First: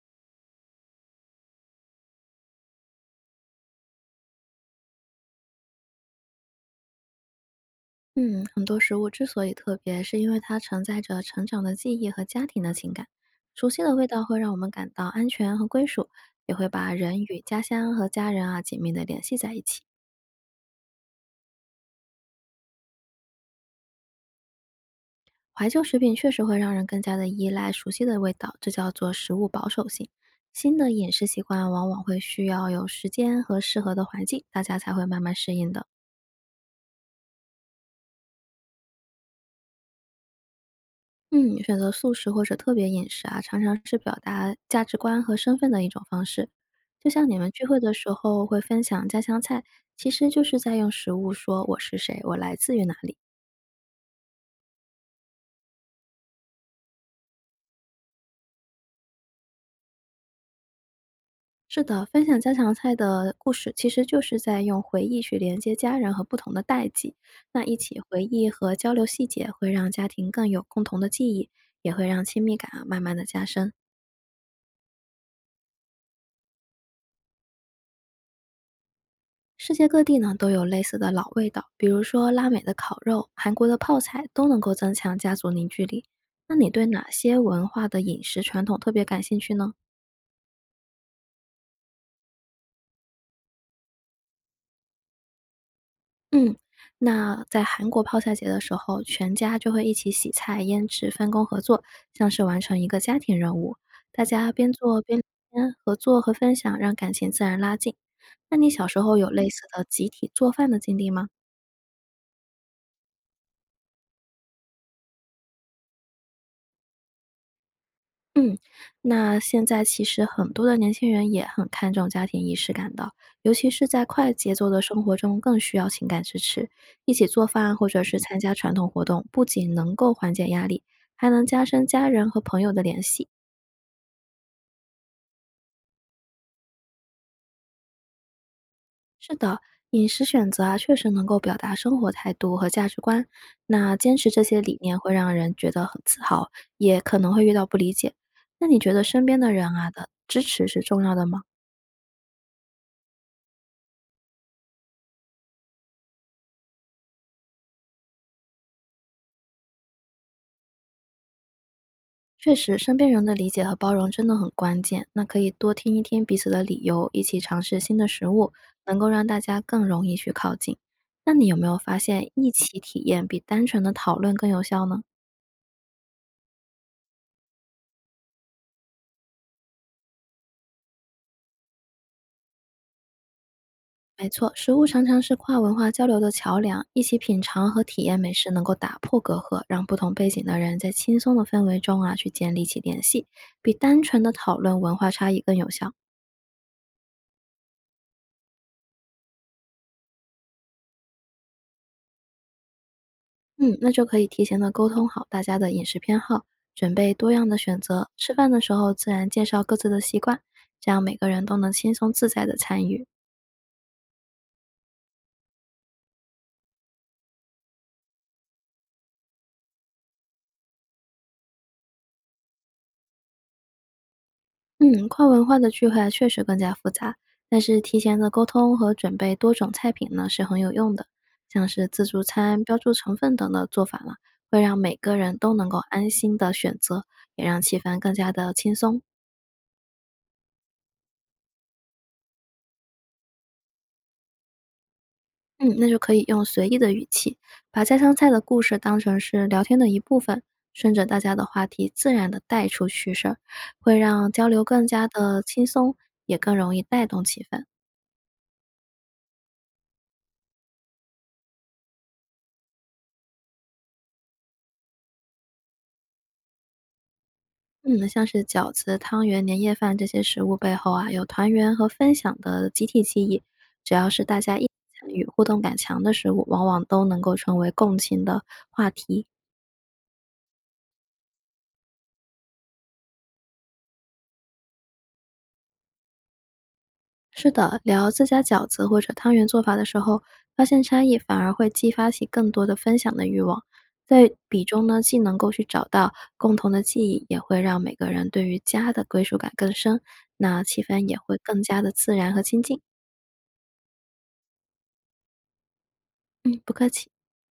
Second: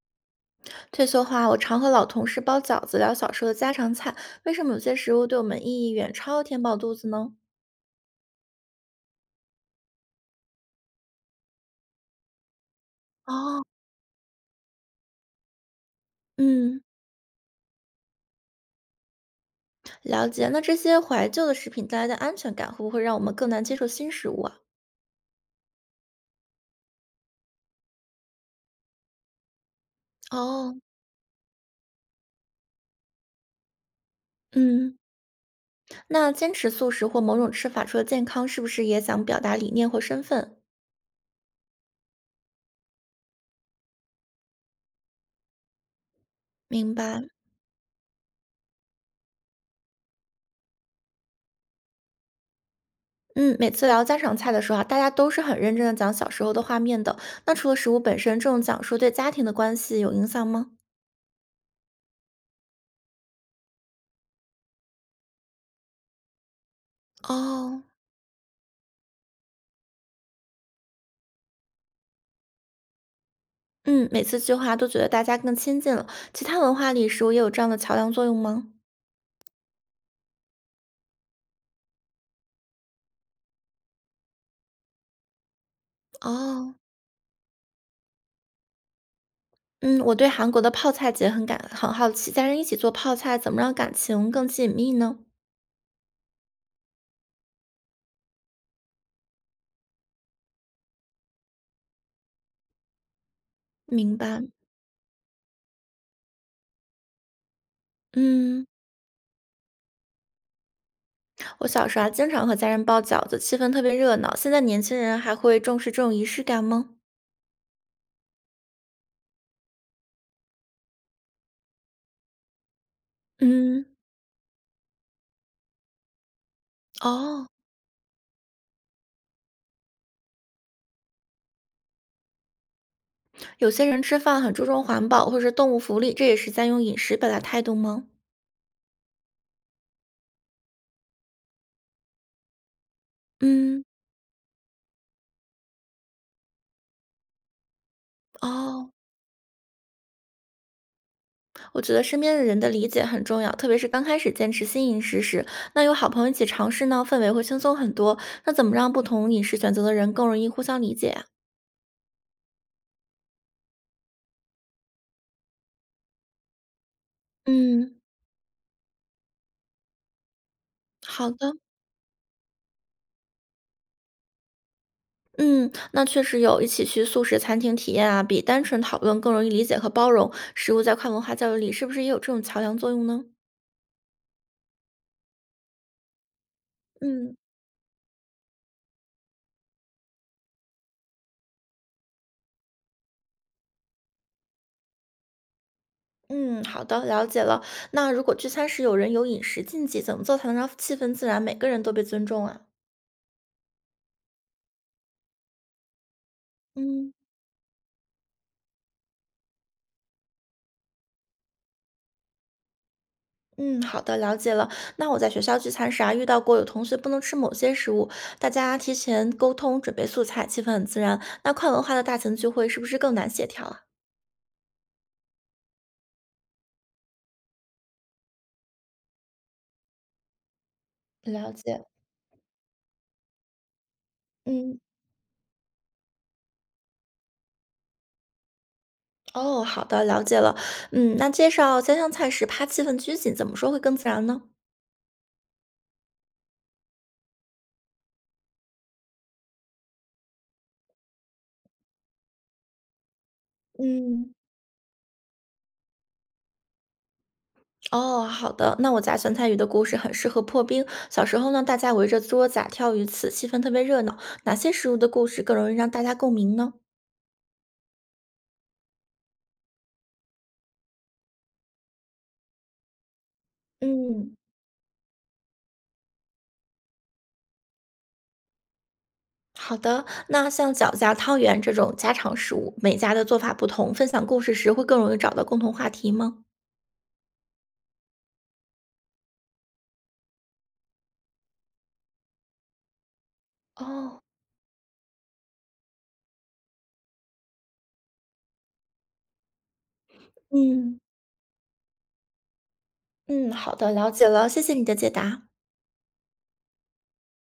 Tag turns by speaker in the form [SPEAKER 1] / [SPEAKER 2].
[SPEAKER 1] 退休后啊我常和老同事包饺子，聊小时候的家常菜。为什么有些食物对我们意义远超填饱肚子呢？
[SPEAKER 2] 嗯，很多食物之所以特别，是因为它承载着成长的记忆和家庭的情感。
[SPEAKER 1] 哦。
[SPEAKER 2] 熟悉的味道会让我们感到安全和归属，也会
[SPEAKER 1] 嗯。
[SPEAKER 2] 把人与家乡和家人啊紧密的联系在一起。
[SPEAKER 1] 了解。那这些怀旧的食品带来的安全感，会不会让我们更难接受新食物啊？
[SPEAKER 2] 怀旧食品确实会让人更加的依赖熟悉的味道，这叫做食物保守性。
[SPEAKER 1] 哦。
[SPEAKER 2] 新的饮食习惯往往会需要有时间和适合的环境，大家才
[SPEAKER 1] 嗯。
[SPEAKER 2] 会慢慢适应的。
[SPEAKER 1] 那坚持素食或某种吃法，除了健康，是不是也想表达理念或身份？
[SPEAKER 2] 嗯，选择素食或者特别饮食啊，常常是表达价值观和身份的一种方式。
[SPEAKER 1] 明
[SPEAKER 2] 就
[SPEAKER 1] 白。
[SPEAKER 2] 像你们聚会的时候会分享家乡菜，其实就是在用食物说我是谁，我来自于哪里。
[SPEAKER 1] 嗯，每次聊家常菜的时候啊，大家都是很认真的讲小时候的画面的。那除了食物本身，这种讲述对家庭的关系有影响吗？
[SPEAKER 2] 是的，分享家乡菜的故事，其实就是在用回忆去连接家人和不同的代际。那一
[SPEAKER 1] 哦。
[SPEAKER 2] 起回忆和交流细节，会让家庭更有共同的记忆，也会让亲密感啊慢慢的加深。
[SPEAKER 1] 嗯，每次计划都觉得大家更亲近了。其他文化里食物也有这样的桥梁作用吗？
[SPEAKER 2] 世界各地呢都有类似的老味道，比如说拉美的烤肉、韩国的泡菜，都能够增强家族凝聚力。那你
[SPEAKER 1] 哦。
[SPEAKER 2] 对哪些文化的饮食传统特别感兴趣呢？
[SPEAKER 1] 嗯，我对韩国的泡菜节很感很好奇，家人一起做泡菜，怎么让感情更紧密呢？
[SPEAKER 2] 嗯，那在韩国泡菜节的时候，全家就会一起洗菜、腌制、分工合作，像是完成一个家庭任务。
[SPEAKER 1] 明
[SPEAKER 2] 大
[SPEAKER 1] 白。
[SPEAKER 2] 家边做边聊天合作和分享，让感情自然拉近。那
[SPEAKER 1] 嗯，
[SPEAKER 2] 你小时候有类似的集体做饭的经历吗？
[SPEAKER 1] 我小时候啊，经常和家人包饺子，气氛特别热闹。现在年轻人还会重视这种仪式感吗？
[SPEAKER 2] 嗯，那现在其实很多的年轻人也很看重家庭仪式感的，尤其
[SPEAKER 1] 嗯。
[SPEAKER 2] 是在快节奏的生活中，更需要情感支持。一起做
[SPEAKER 1] 哦。
[SPEAKER 2] 饭或者是参加传统活动，不仅能够缓解压力，还能加深家人和朋友的联系。
[SPEAKER 1] 有些人吃饭很注重环保或者动物福利，这也是在用饮食表达态度吗？
[SPEAKER 2] 饮食选择啊，确实能够表达生活态度和价值观。
[SPEAKER 1] 嗯。
[SPEAKER 2] 那坚持这些理念会让人觉得很自豪，也可能会遇到不理解。那你
[SPEAKER 1] 哦。
[SPEAKER 2] 觉得身边的人啊的支持是重要的吗？
[SPEAKER 1] 我觉得身边的人的理解很重要，特别是刚开始坚持新饮食时，那有好朋友一起尝试呢，氛围会轻松很多。那怎么让不同饮食选择的人更容易互相理解啊。
[SPEAKER 2] 确实，身边人的理解和包容真的很关键。那可以多听一听彼此的理由，一起尝试新
[SPEAKER 1] 嗯，
[SPEAKER 2] 的食物，能够让大家更容易去靠近。
[SPEAKER 1] 好
[SPEAKER 2] 那你有
[SPEAKER 1] 的。
[SPEAKER 2] 没有发现，一起体验比单纯的讨论更有效呢？
[SPEAKER 1] 嗯，那确实有一起去素食餐厅体验啊，比单纯讨论更容易理解和包容。食物在跨文化交流里是不是也有这种桥梁作用呢？
[SPEAKER 2] 没错，食物常常是跨文化交流的桥梁，一起
[SPEAKER 1] 嗯。
[SPEAKER 2] 品尝和体验美食能够打破隔阂，让不同背景的人在轻松的氛围中啊去建立起联系，比单纯的讨论文化差异更有效。
[SPEAKER 1] 嗯，好的，了解了。那如果聚餐时有人有饮食禁忌，怎么做才能让气氛自然，每个人都被尊重啊？
[SPEAKER 2] 嗯，那就可以提前的沟通好大家的饮食偏好，准备
[SPEAKER 1] 嗯。
[SPEAKER 2] 多样的选择。吃饭的时候自然介绍各自的习惯，这样每个人都能轻松自在的参与。
[SPEAKER 1] 嗯，好的，了解了。那我在学校聚餐时啊，遇到过有同学不能吃某些食物，大家提前沟通准备素菜，气氛很自然。那跨文化的大型聚会是不是更难协调啊？
[SPEAKER 2] 嗯，跨文化的聚会啊确实更加复杂，但是提前的沟通和准备多种菜品呢，是很有用的。
[SPEAKER 1] 了
[SPEAKER 2] 像是
[SPEAKER 1] 解。
[SPEAKER 2] 自助餐、标注成分等的做法呢，会让
[SPEAKER 1] 嗯。
[SPEAKER 2] 每个人都能够安心的选择，也让气氛更加的轻松。
[SPEAKER 1] 哦，好的，了解了。嗯，那介绍家乡菜时，怕气氛拘谨，怎么说会更自然呢？
[SPEAKER 2] 嗯，那就可以用随意的语气，把家乡菜的故事当成是聊天的一部分，顺着大家的话题自然的带出趣事儿，会让
[SPEAKER 1] 嗯。
[SPEAKER 2] 交流更加的轻松，也更容易带动气氛。
[SPEAKER 1] 哦，好的。那我家酸菜鱼的故事很适合破冰。小时候呢，大家围着桌子啊跳鱼刺，气氛特别热闹。哪些食物的故事更容易让大家共鸣呢？
[SPEAKER 2] 嗯，像是饺子、汤圆、年夜饭这些食物背后啊，有团圆和分享的集体记忆。只要是
[SPEAKER 1] 嗯。
[SPEAKER 2] 大家一起参与、互动感强的食物，往往都能够成为共情的话
[SPEAKER 1] 好的，那像饺子啊汤圆这种家常食物，每家的做法不同，分享故事时会更容易找到共同话题吗？
[SPEAKER 2] 是的，聊自家饺子或者汤圆做法的时候，发现差异反而会激发起更多的分享的欲望。
[SPEAKER 1] 哦。
[SPEAKER 2] 在比中呢，既能够去找到共同的记忆，也会让每个人对于家的归属感更深，那气
[SPEAKER 1] 嗯。
[SPEAKER 2] 氛也会更加的自然和亲近。
[SPEAKER 1] 嗯，好的，了解了，谢谢你的解答。
[SPEAKER 2] 嗯，不客气。